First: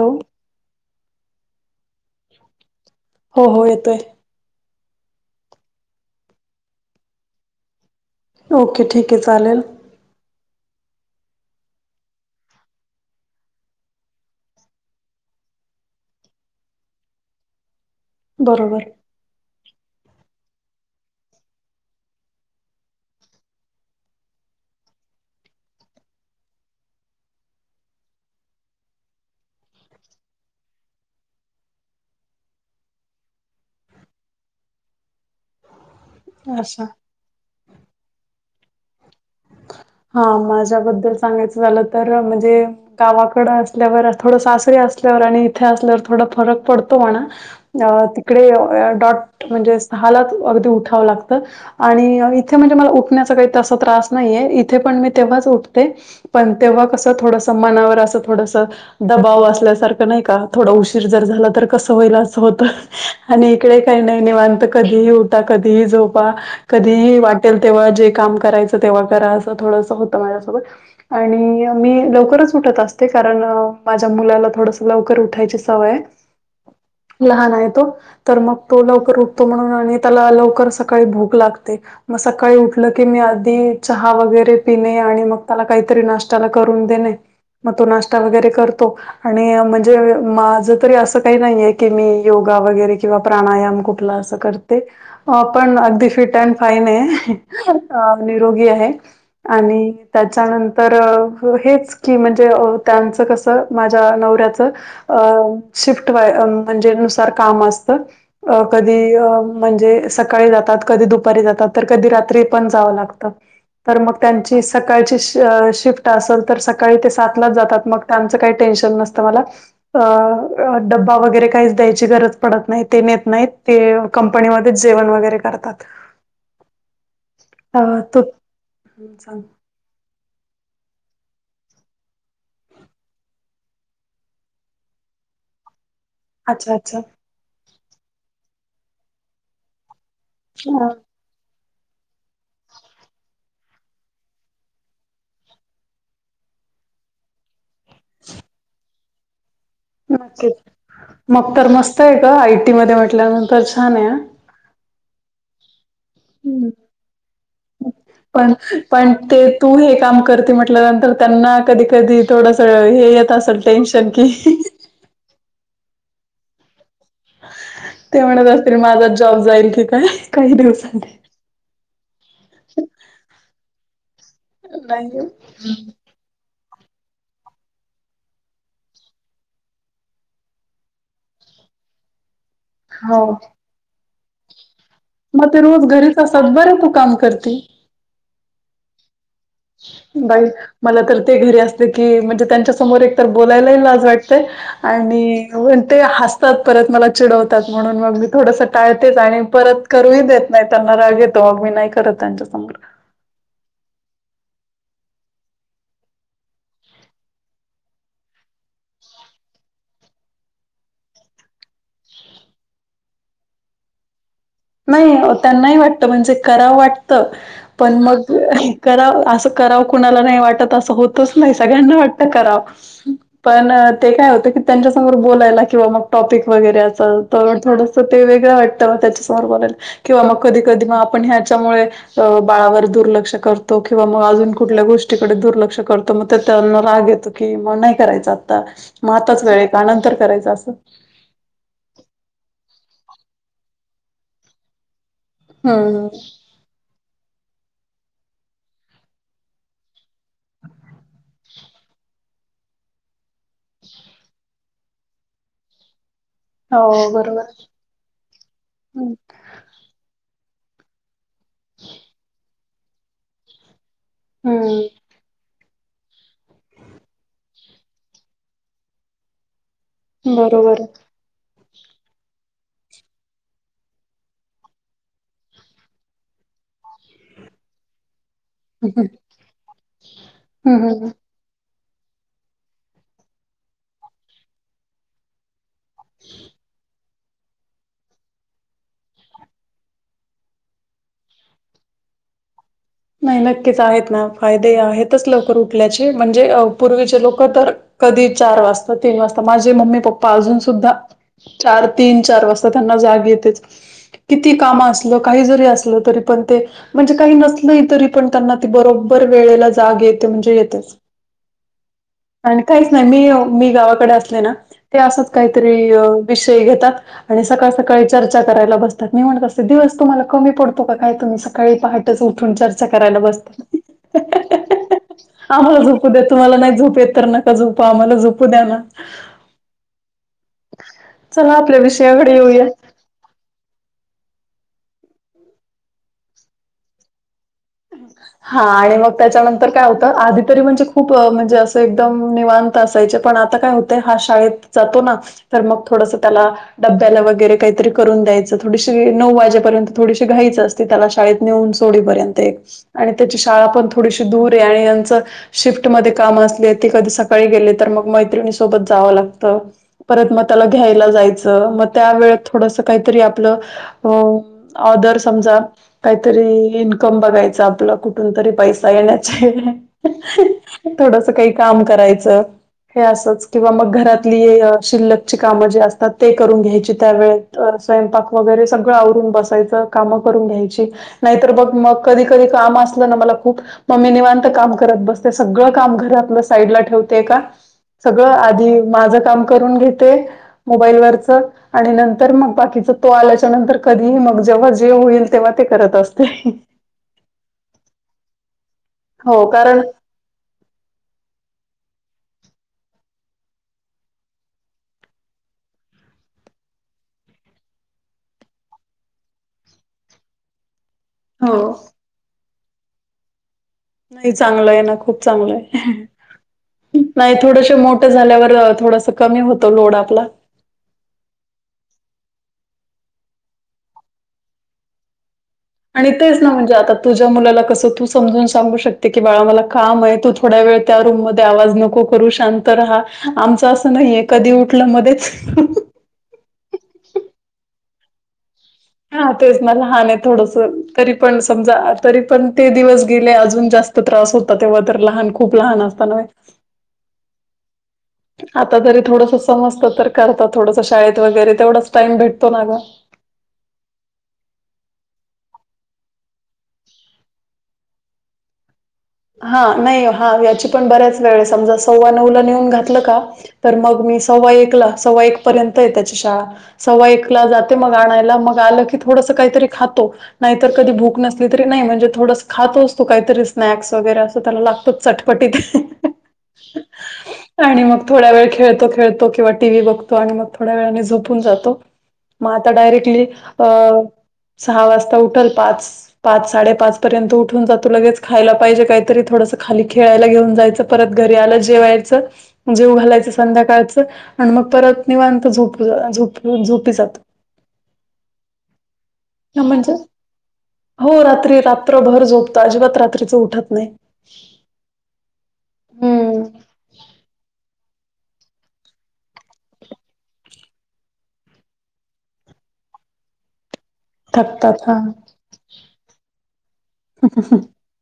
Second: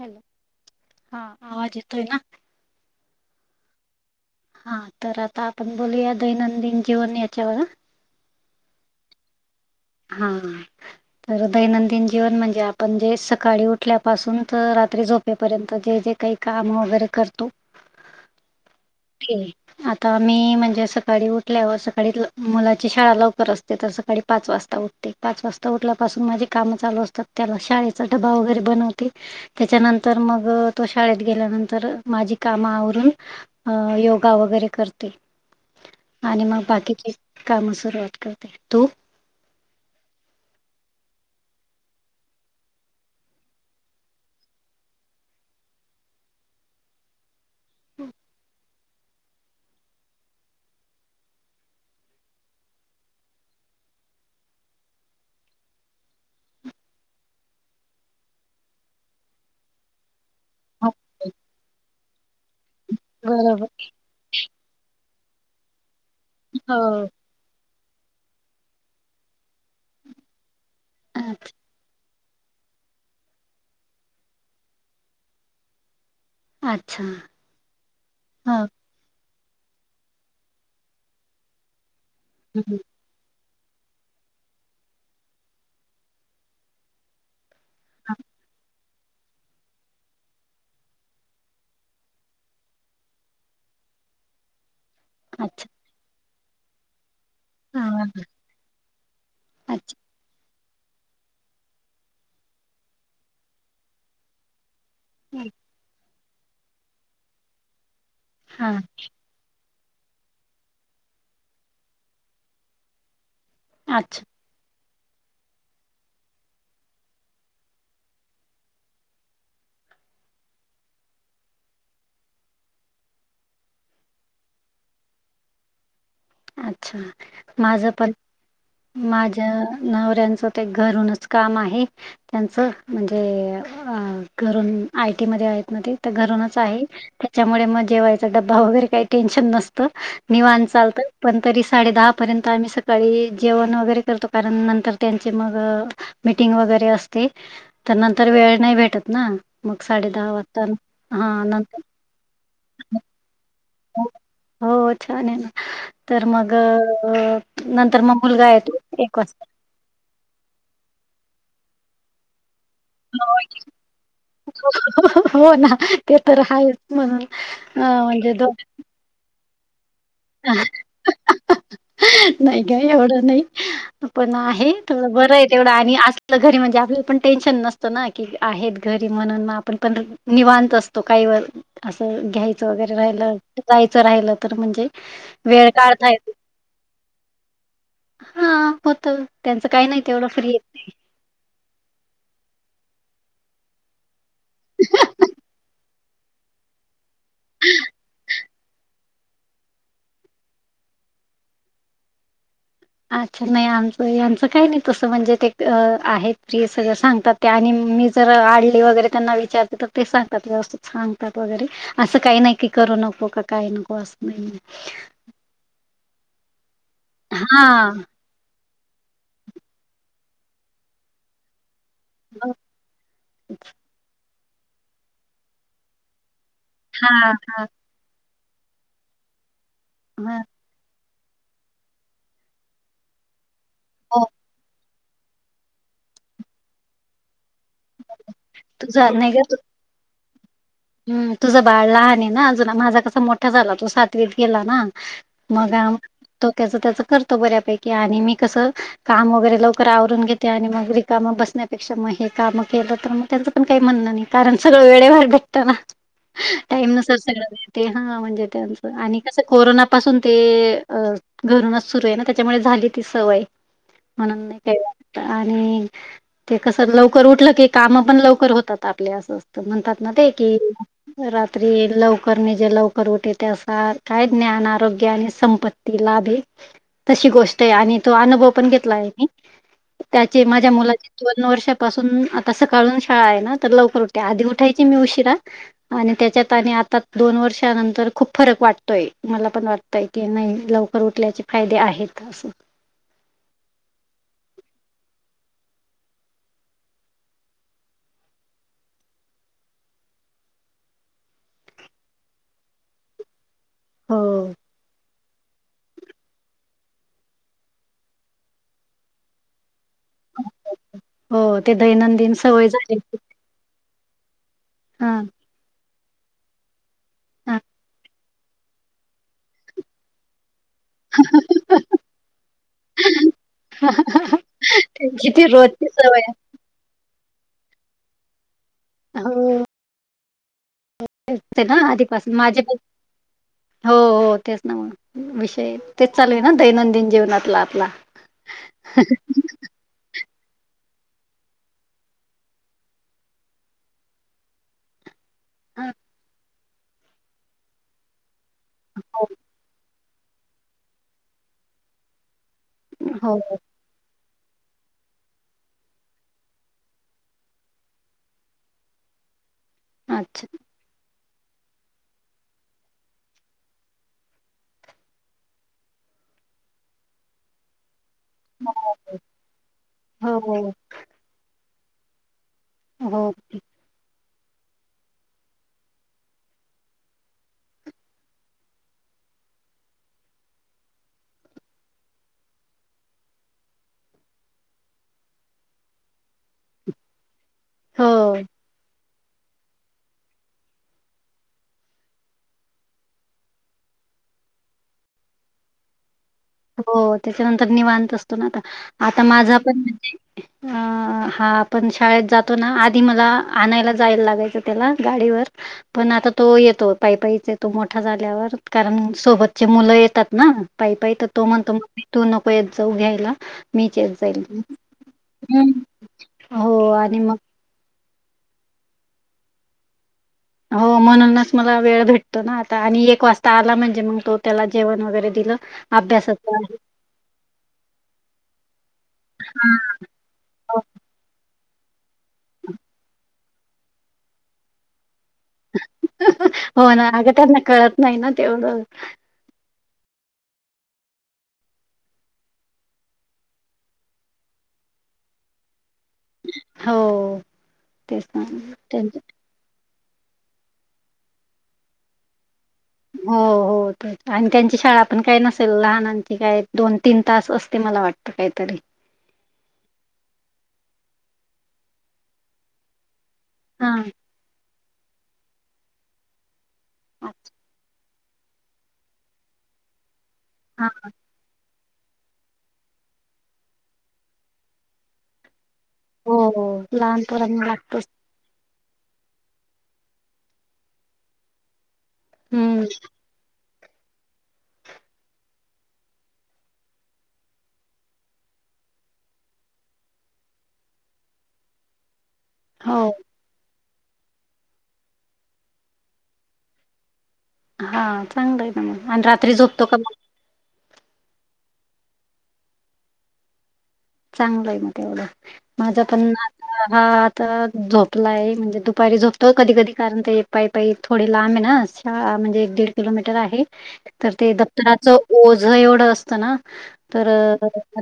Hello, हा आवाज येतोय ना? हो हो, येतोय! हा तर, आता आपण बोलूया दैनंदिन जीवन याच्यावर हा. ओके ठीक आहे चालेल. हा. तर दैनंदिन जीवन म्हणजे, आपण जे सकाळी उठल्यापासून तर रात्री झोप [unintelligible] पर्यंत जे जे काही काम वगैरे करतो. बरोबर! हे आता मी म्हणजे, सकाळी उठल्यावर सकाळी मुलाची शाळा लवकर असते तर सकाळी पाच वाजत उठते, पाच वाजता उठल्या पाासून माझे काम चालू असतात, त्याला शाळेचा डबा वगैरे बनवते. त्याच्यानंतर मग, तो शाळेत गेल्यानंतर माझी काम आवरून अ, योगा वगैरे करते. आणि मग असं बाकीची काम सुरवात करते. तू? हा माझ्याबद्दल सांगायचं झालं, तर म्हणजे गावाकड असल्यावर थोडं, सासरी असल्यावर आणि इथे असल्यावर थोडा फरक पडतो म्हणा. अ तिकडे आ, डॉट म्हणजे हालात अगदी उठावं लागतं आणि इथे म्हणजे मला उठण्याचं काही तस त्रास नाहीये इथे पण मी तेव्हाच उठते. पण तेव्हा कसं, थोडस मनावर असं थोडस दबाव असल्यासारखं नाही का? थोडा हो उशीर जर झाला तर, कसं होईल असं होत आणि बरोबर इकडे काही नाही निवांत कधीही कधीही झोपा, हो कधीही वाटेल तेव्हा जे काम करायचं तेव्हा करा, असं थोड होत माझ्यासोबत. अ आणि मी लवकरच उठत असते, कारण माझ्या मुलाला थोडसं लवकर उठायची सवय आहे. अच्छा लहान आहे तो, तर हा मग तो लवकर उठ म्हणून, त्याला लवकर सकाळी भूक लागते, मग सकाळी हम्म उठल की मी ते, चहा वगैरे पिणे आणि मग त्याला काहीतरी नाश्त्याला करून देणे! मग तो नाश्ता वगैरे कर तो आणि म्हणजे माझं तरी अस काही नाहीये की मी योगा वगैरे किंवा प्राणायाम कुठला असं करते. अच्छा पण अगदी फिट अँड फाईन आहे, हां. अं निरोगी आहे. आणि अच्छा त्याच्यानंत तर हेच की म्हणजे अ त्यांचं कसं माझ्या नवऱ्याचं अ शिफ्ट वाय म्हणजे नुसार काम असतं अ हा कधी? अ म्हणजे सकाळी जातात, कधी दुपारी जातात, तर कधी रात्री पण जावं लागत तर मग अच्छा त्यां ती सकाळची शिफ अ शिफ्ट असेल तर सकाळी ते सातलाच जातात मग त्यांचं काही टेन्शन नसतं मला. अ डब्बा वगैरे काहीच द्यायची गरज पडत नाही ते नेत नाहीत ते कंपनीमध्येच जेवण वगैरे करतात. अच्छा! अ माझ पण तू सांग माझ्या नवऱ्यांच. ते घरूनच काम आहे. त्यांचं म्हणजे? खरं आयटी मध्ये आहेत ना ते. तर घरूनच अच्छा आहे. अच्छा. त्याच्यामुळे मग जेवायचा डबा वगैरे काही टेन्शन नसतं. निवान अ चालतं. पण तरी साडे दहापर्यंत आम्ही सकाळी जेवण वगैरे करतो. कारण नंतर त्यांचे मग, मिटिंग वगैरे असते. तर नंतर वेळ नाही भेटत, ना मग साडे दहा वाजता हा नंत तो आहे का? आयटी मध्ये म्हटल्यानंतर छान आहे. हो छान आहे ना तर मग हां. नंतर म मुलगा पण येतो तो पण एक वाजता ते तू हे काम करते. म्हटल्यानंतर त्यांना कधी? कधी? थोडंसं हे येत असेल टेन्शन की, हो.. ना. ते तर आहेच म्हणून अ ते म्हणजे म्हणत दो असतील माझा जॉब जाईल की काय? काही दिवसांनी. नाही काय एवढं नाही? पण आहे थोडं नाही बरं आहे तेवढं आणि अस आपलं घरी म्हणजे? आपल्याला पण टेन्शन नसत ना की, आहेत घरी म्हणून मग आपण पण निवांत असतो. काही व असं घ्यायचं वगैरे हो राहिलं जायचं राहिलं तर म्हणजे म ते वेळ रोज काढता घरीच येत असात बरं तू काम करते. हा.. होतं. बाई मला तर ते घरी असते की म्हणजे त्यांच्या समोर एकतर बोलायलाही लाज वाटते आणि म ते हसतात परत मला चिडवतात म्हणून मग मी थोडसा टाळ आणि परत करूही देत नाही. त्यांना राग येतो, मग मी नाही करत त्यांच्या समोर. अच्छा नाही आमचं यांचं काही नाही तसं म्हणजे ते अ आहेत प्रिय सगळं सांगतात. ते आणि मी जर आडली वगैरे त्यांना विचारते तर ते सांगतात व्यवस्थित सांगतात वगैरे असं काही नाही की, करू नको का? काही नको असं नाही. नाही त्यांना ही वाटतं म्हणजे करावं वाटत पण हां. मग कराव असं करावं कुणाला नाही वाटत असं होतच नाही सगळ्यांना वाट करा पण ते काय होत? की त्यांच्या समोर बोलायला किंवा मग टॉपिक वगैरे. हां, तेवढं थोडंसं ते वेगळं वाटत, त्याच्या समोर बोलायला किंवा मग हां. कधी? कधी मग आपण ह्याच्यामुळे, बाळावर दुर्लक्ष करतो किंवा मग हो, अजून कुठल्या गोष्टी. तिकडे दुर्लक्ष करतो. मग त्यांना राग येतो की, मग नाही करायच आता तुझा मग आताच वेळ आहे. त्यानंतर करायचं असं. हमं तुझं बाळ लहान आहे ना अजुून, माझा कसा मोठा झाला, तो सातवीत गेला ना. मग आ हम्म, तो त्याच त्याच करतो बऱ्यापैकी आणि मी कसं काम वगैरे लवकर आवरून घेते आणि मग रिकामं बसण्यापेक्षा म हे कामं केलं तर मग त्यांच पण काही म्हणणं नाही कारण सगळं वेळे वारडे तर हां हं हं हो टाईम नुसार सगळया बरोबर. गोष्टी. हा म्हणजे त्यांचं आणि कसं? कोरोना पासून ते घरूनच सुरू आहे ना. त्याच्यामुळे झाली ती सवय. म्हणून नाही हम्म, ठेवत आणि ते कसं लवकर उठलं की काम पण लवकर होतात आपले असं असतात म्हणतात ना ते कि बरोबर. रात्री लवकर निजे लवकर उठे ते असं काय? ज्ञान, आरोग्य, आणि संपत्ती. तिला लाभ आहे, तशी गोष्ट आहे आणि तो अनुभव. पण घेतला आहे मी त्याच्या माझ्या मुलाची. हम्म [inaudible] दोन वर्षापासून आता सकाळून शाळा आहे ना तर लवकर उठते आधी उठायची मी उशिरा आणि त्याच्यात आणि आता दोन वर्षानंतर खूप फरक वाटतोय मला पण वाटतंय की नाही लवकर उठल्याचे फायदे आहेत. खासं नाही नक्कीच आहेत ना फायदे आहेतच लवकर उठल्याचे म्हणजे पूर्वीचे अ लोकं तर कधी चार वाजता तीन वाजता माझे मम्मी पप्पा अजून सुद्धा चार तीन चार वाजता त्यांना जाग येतेच. हो किती पण कामं असलो काही जरी असलो तरी पण ते म्हणजे काही नस नाही तरी पण त्यांना ती बरोबर वेळेला जाग येते म्हणजे येतेच. हो ते दैनंदिन आणि सवय काहीच झाली नाही मी मी गावाकडे अस सले ना हा काहीतरी विषय घेतात आणि हा सकाळ-सकाळी चर्चा करायला बसतात मी म्हणत असते दिवस तुम्हाला कमी पडतो काय तुम्ही सकाळी पहाटेचं उठून चर्चा करायला बसते. किती आम्हाला रोजची झोपू द्या सवय तुम्हाला नाही झोप येत तर नका झोपू आम्हाला झोपू द्या ना. [unintelligible] चला ते ना आपल्या आधीपासून विषयाकडे माझे येऊयात. पण हो हो तेच ना मग विषय तेच चालू आहे ना दैनंदिन जीवनातला आपला. हा आणि मग त्याच्यानं तर काय होतं आधी तरी म्हणजे खूप म्हणजे असं एकदम निवांत असायचे पण आता काय होते हा शाळेत जातो ना. तर मग हा, थोडसं त्याला डब्याला वगैरे काहीतरी करून द्यायचं थोडीशी हो नऊ वाजेपर्यंत थोडीशी घाईच असते त्याला शाळेत नेऊन सोडीपर्यंत आणि त्याची हो शाळा पण थोडीशी दूर आहे आणि यांचं शिफ्टमध्ये कामं असले ते कधी सकाळी गेले तर मग मैत्रिणी सोबत जावं लागतं. परत म अच्छा त्याला घ्यायला जायचं मग त्या वेळेत थोडसा काहीतरी आपलं ऑदर समजा काहीतरी इन्कम बघायचा आपला कुठून तरी पैसा येण्याचे हो हो थोडसा काही काम करायचं हे हो असंच किंवा मग घरातली अ शिल्लकची कामं जे असतात ते करून घ्यायची त्यावेळेत स्वयंपाक वगैरे सगळं आवरून बसायचं कामं करून घ्यायची नाहीतर बघ मग कधी-कधी काम असलं ना मला खूप म मी निवांत काम करत बसते सगळं काम घरातलं साईडला ठेवते एका हो सगळं आधी माझं काम करून घेते मोबाईल वरचं आणि नंतर मग बाकीचा तो आल्याच्या नंतर कधीही मग जेव्हा जे होईल तेव्हा ते करत असते. हो त्याच्यानंतर निवांत असतो ना आता आता हो माझा पण कारण म्हणजे हा आपण शाळेत जातो ना आधी मला आणायला जायला लागायचं त्याला गाडीवर. पण आता तो येतो पायपायीचे तो मोठा झाल्यावर कारण सोबतची मुलं येतात ना. पाय पाय तर तो हो म्हणतो मम्मी तू नको येत जाऊ घ्यायला मीच येत नाही जाईल." चांगलं आहे ना खूप चांगलं हं. आहे हो आणि नाही मग थोडशे मो ठ झाल्यावर अ थोडसा कमी होतो लोड आपला. हो म्हणूनच मला वेळ भेटतो ना आता आणि एक वाजता आला म्हणजे मग तो त्याला जेवण वगैरे दिलं आणि तेच ना अभ्यासाचं म्हणजे आता तुझ्या मुलाला कसं तू समजून सांगू शकते की बाळा मला काम आहे तु थोड्या वेळ त्या रूम मध्ये आवाज नको करू शांत राहा. आमचं असं नाही आहे कधी उठलं मध्येच हो ना अगं त्यांना कळत नाही ना तेवढं. हा तेच ना लहान आहे थोडसा तरी पण समजा तरी पण ते दिवस गेले अजून जास् तो प्रवास होता तेव्हा तर लहान खूप लहान असताना. हो. तेच ना. आता तरी त्यां थोडंस समजतं तर करतात थोडसा शाळेत वगैरे तेवढाच टाइम भेटतो ना गं. हो हो आणि त्यांची शाळा पण काय नसेल लहानांची काय दोन-तीन तास असते मला वाट कायतरी. हा.. नाही हा.. याची पण बऱ्याच वेळेस समजा सव्वा नऊला नेऊन घातलं का? तर हा मग मी सव्वा एकला सव्वा एक पर्यंत आहे त्याची शाळा सव्वा हा एकला जाते मग आणायला, मग आलं की थोडसं काहीतरी खातो. नाहीतर कधी भूक नस [unintelligible] नाही म्हणजे थोडंसं खातोच तो काहीतरी स्नॅक्स वगैरे असं त्याला लागतंच चटपटीत. हं हो हो लहान हंं पोरांना आणि मग लागतोच थोड्या वेळ खेळतो.. खेळतो.. किंवा टी व्ही बघतो आणि मग थोड्या वेळाने झोपून जातो. मग आता हम्म डायरेक्टली अ सहा वाजता उठलं पाच पाच साडे पाचपर्यंत उठून जातो, लगेच खायला पाहिजे. काहीतरी थोडंसं खाली खेळायला घेऊन जायचं. परत घरी आल्यावर जेवायचं. जेवु हो घालायचं संध्याकाळचं आणि मग परत निवांत झोपूया, झोप, झोपी जातं. हा चांगलं आहे ना मग. आणि रात्री झोपतो म्हणजे का मग? हो रात्री रात्रभर झोपतो, अजिबात रात्रीच उठत नाही. चांगलं आहे मग तेवढं. माझा पण नाती हा आता झोपलाय म्हणजे दुपारी झोपतो कधी कधी, कारण ते पायी पायी थोडे लांब आहे ना शाळा म्हणजे एक दीड किलोमीटर आहे. तर ते थकतात हा दप्तराचं ओझं.. एवढं.. असतं ना, तर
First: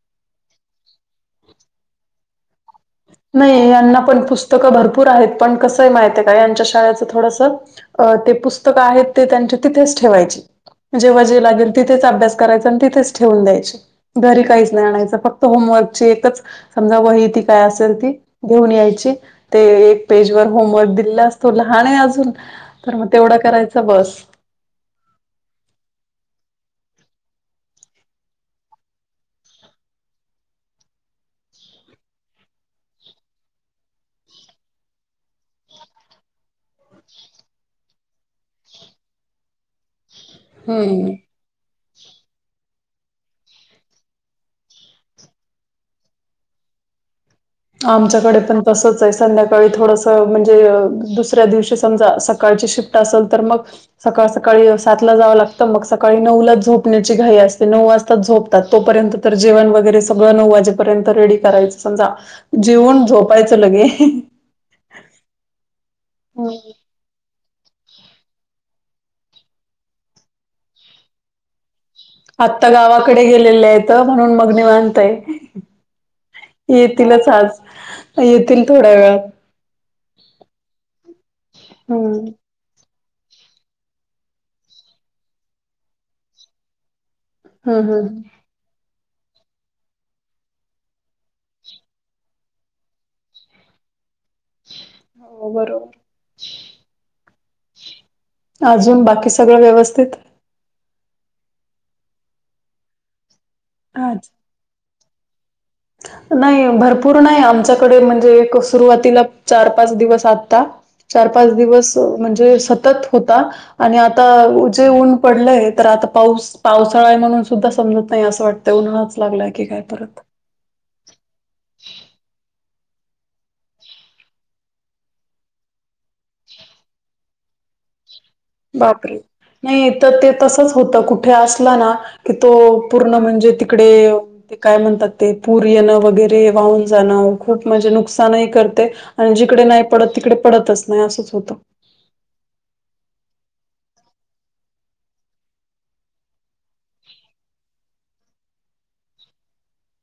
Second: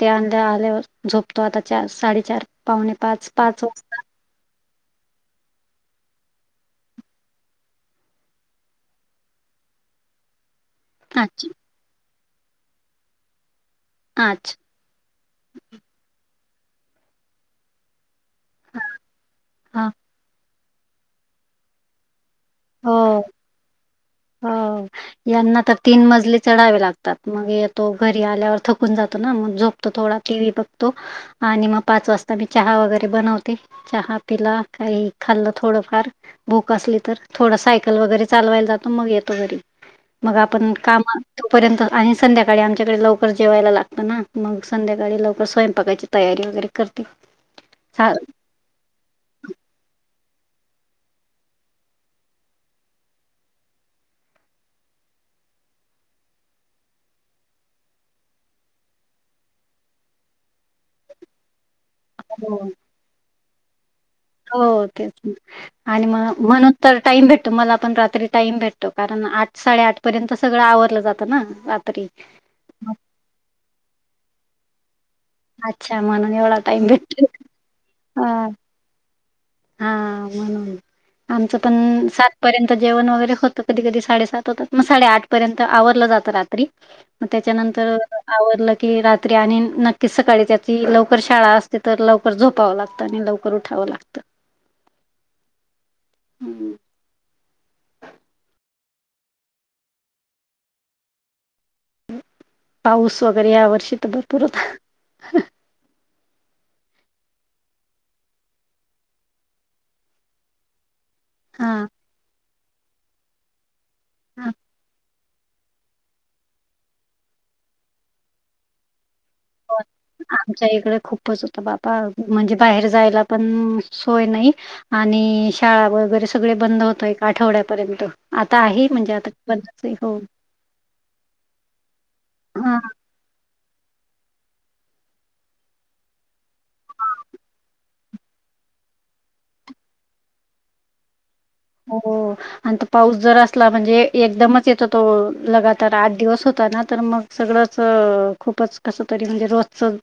ते आंदी आल्यावर. झोपतो आता चार साडेचार, पावणे पाच पाच वाजता. तो का भरपूर आहेत पण कसं आहे महित आहे का, यांच्या शाळेचं थोडंसं अ ते पुस्तकं आहेत ते त्यांचे तिथेच ठेवायचे. जेव्हा जे अच्छा लागेल तिथेच अभ्यास करायचा आणि तिथेच ठेवून द्यायचे. घरी अच्छा काही आणायचं फक्त होमवर्कची एकच समजा वही ती काय असेल ती. घेऊन यायची, ते हां. एक पेजवर होमवर्क दिलेला असतो. लहान आहे अजून. हो, तर मग तेवढं करायचं बसं. हो. यांना तर तीन मजले चढावे लागतात. मग येतो घरी आल्यावर थकून जातो, ना मग झोपतो. तो थोडा टीव्ही बघतो आणि मग पाच वाजता मी चहा वगैरे बनवते. चहा पिला, काही खाल्लं थोडंफार भूक असली तर. थोडं सायकल वगैरे चालवायला जातो. मग येतो घरी मग आपण हम्म. कामात. तोपर्यंत आणि संध्याकाळी आमच्याकडे लवकर जेवायला लागतं ना, मग संध्याकाळी लवकर स्वयंपाकायचे तयारी वगैरे करते. सा- आमच्याकडे पण तसंच आहे संध्याकाळी थोडंसं म्हणजे दुसऱ्या दिवशी समजा सकाळची शिफ्ट असेल, तर मग सकाळ सकाळी सातला जावं लागतं, मग सकाळी नऊला झोपण्याची घाई असते. नऊ वाजताच झोप तर तोपर्यंत तर जेवण वगैरे सगळं नऊ वाजेपर्यंत रेडी करायचं. समजा हो, जेवून झोपायचं लगे. हो तेच की आणि मग हं. म्हणून तर टाइम भेट तुम्हाला पण रात्री टाइम भेटतो, कारण आठ साडे आठपर्यंत सगळं आवरलं जातं ना रात्री. त्या गावाकडे गेलेलं आहेत म्हणून मग निवांत आहे. अच्छा म्हणून एवढा टाइम भेटतो येतीलच आज, हा येतील थोड्या वेळात. हा म्हणून. आमचं पण हं. सात पर्यंत जेवण वगैरे होत. कधी कधी साडेसात होतात, मग साडे आठ पर्यंत आवरलं जातं रात्री. मग हं, त्याच्यानंतर हं. आवरलं. की रात्री आणि नक्कीच सकाळी त्याची लवकर शाळा असते, तर लवकर झोपावं लागतं आणि लवकर उठावं लागतं. हो.. बरोबर. हं, अजून बाकी सगळं व्यवस्थित? पाऊस वगैरे या वर्षी तर अच्छा. भरपूर होता. नाही भरपूर नाही आमच्याकडे म्हणजे एक सुरुवातीला चार पाच दिवस आता चार, पाच दिवस हा म्हणजे सतत होता. आणि आता जे ऊन पडलंय तर आता पाऊस पावसाळा आहे म्हणून सुद्धा समजत नाही. असं वाटतं उन्हाळाच लागलाय की काय परत. आमच्या इकडे खूपच होत बाबा म्हणजे बाहेर जायला पण सोय नाही. आणि शाळा वगैरे सगळे बंद होत एक आठवड्यापर्यंत. आता आहे म्हणजे बापरे आता बंदच नाही आहे तर हो ते तसंच होतं कुठे असला ना, की तो हां पूर्ण म्हणजे तिकडे ते काय म्हणतात ते पूर येणं वगैरे वाहून जाणं, खूप म्हणजे नुकसानही करतंय. आणि जिकडे नाही पडत तिकडे पडतच नाही असंच होतं. हो. आणि तो पाऊस जर असला म्हणजे एकदमच येतो तो लगातार आठ दिवस होता ना, तर मग सगळंच खूपच कसं तरी म्हणजे रोजचं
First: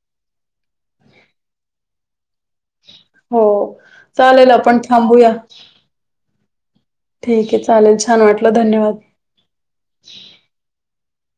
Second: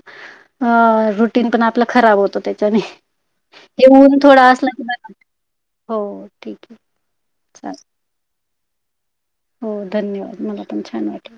हा रुटीन पण आपलं खराब होतं ते. चालेल. हो ते ऊन चालेल थोडं असलं आपण [unintelligible] थांबूया हो ठीक आहे. ठीक आहे चालेल, छान वाटलं धन्यवाद. हो धन्यवाद मला पण छान वाटलं.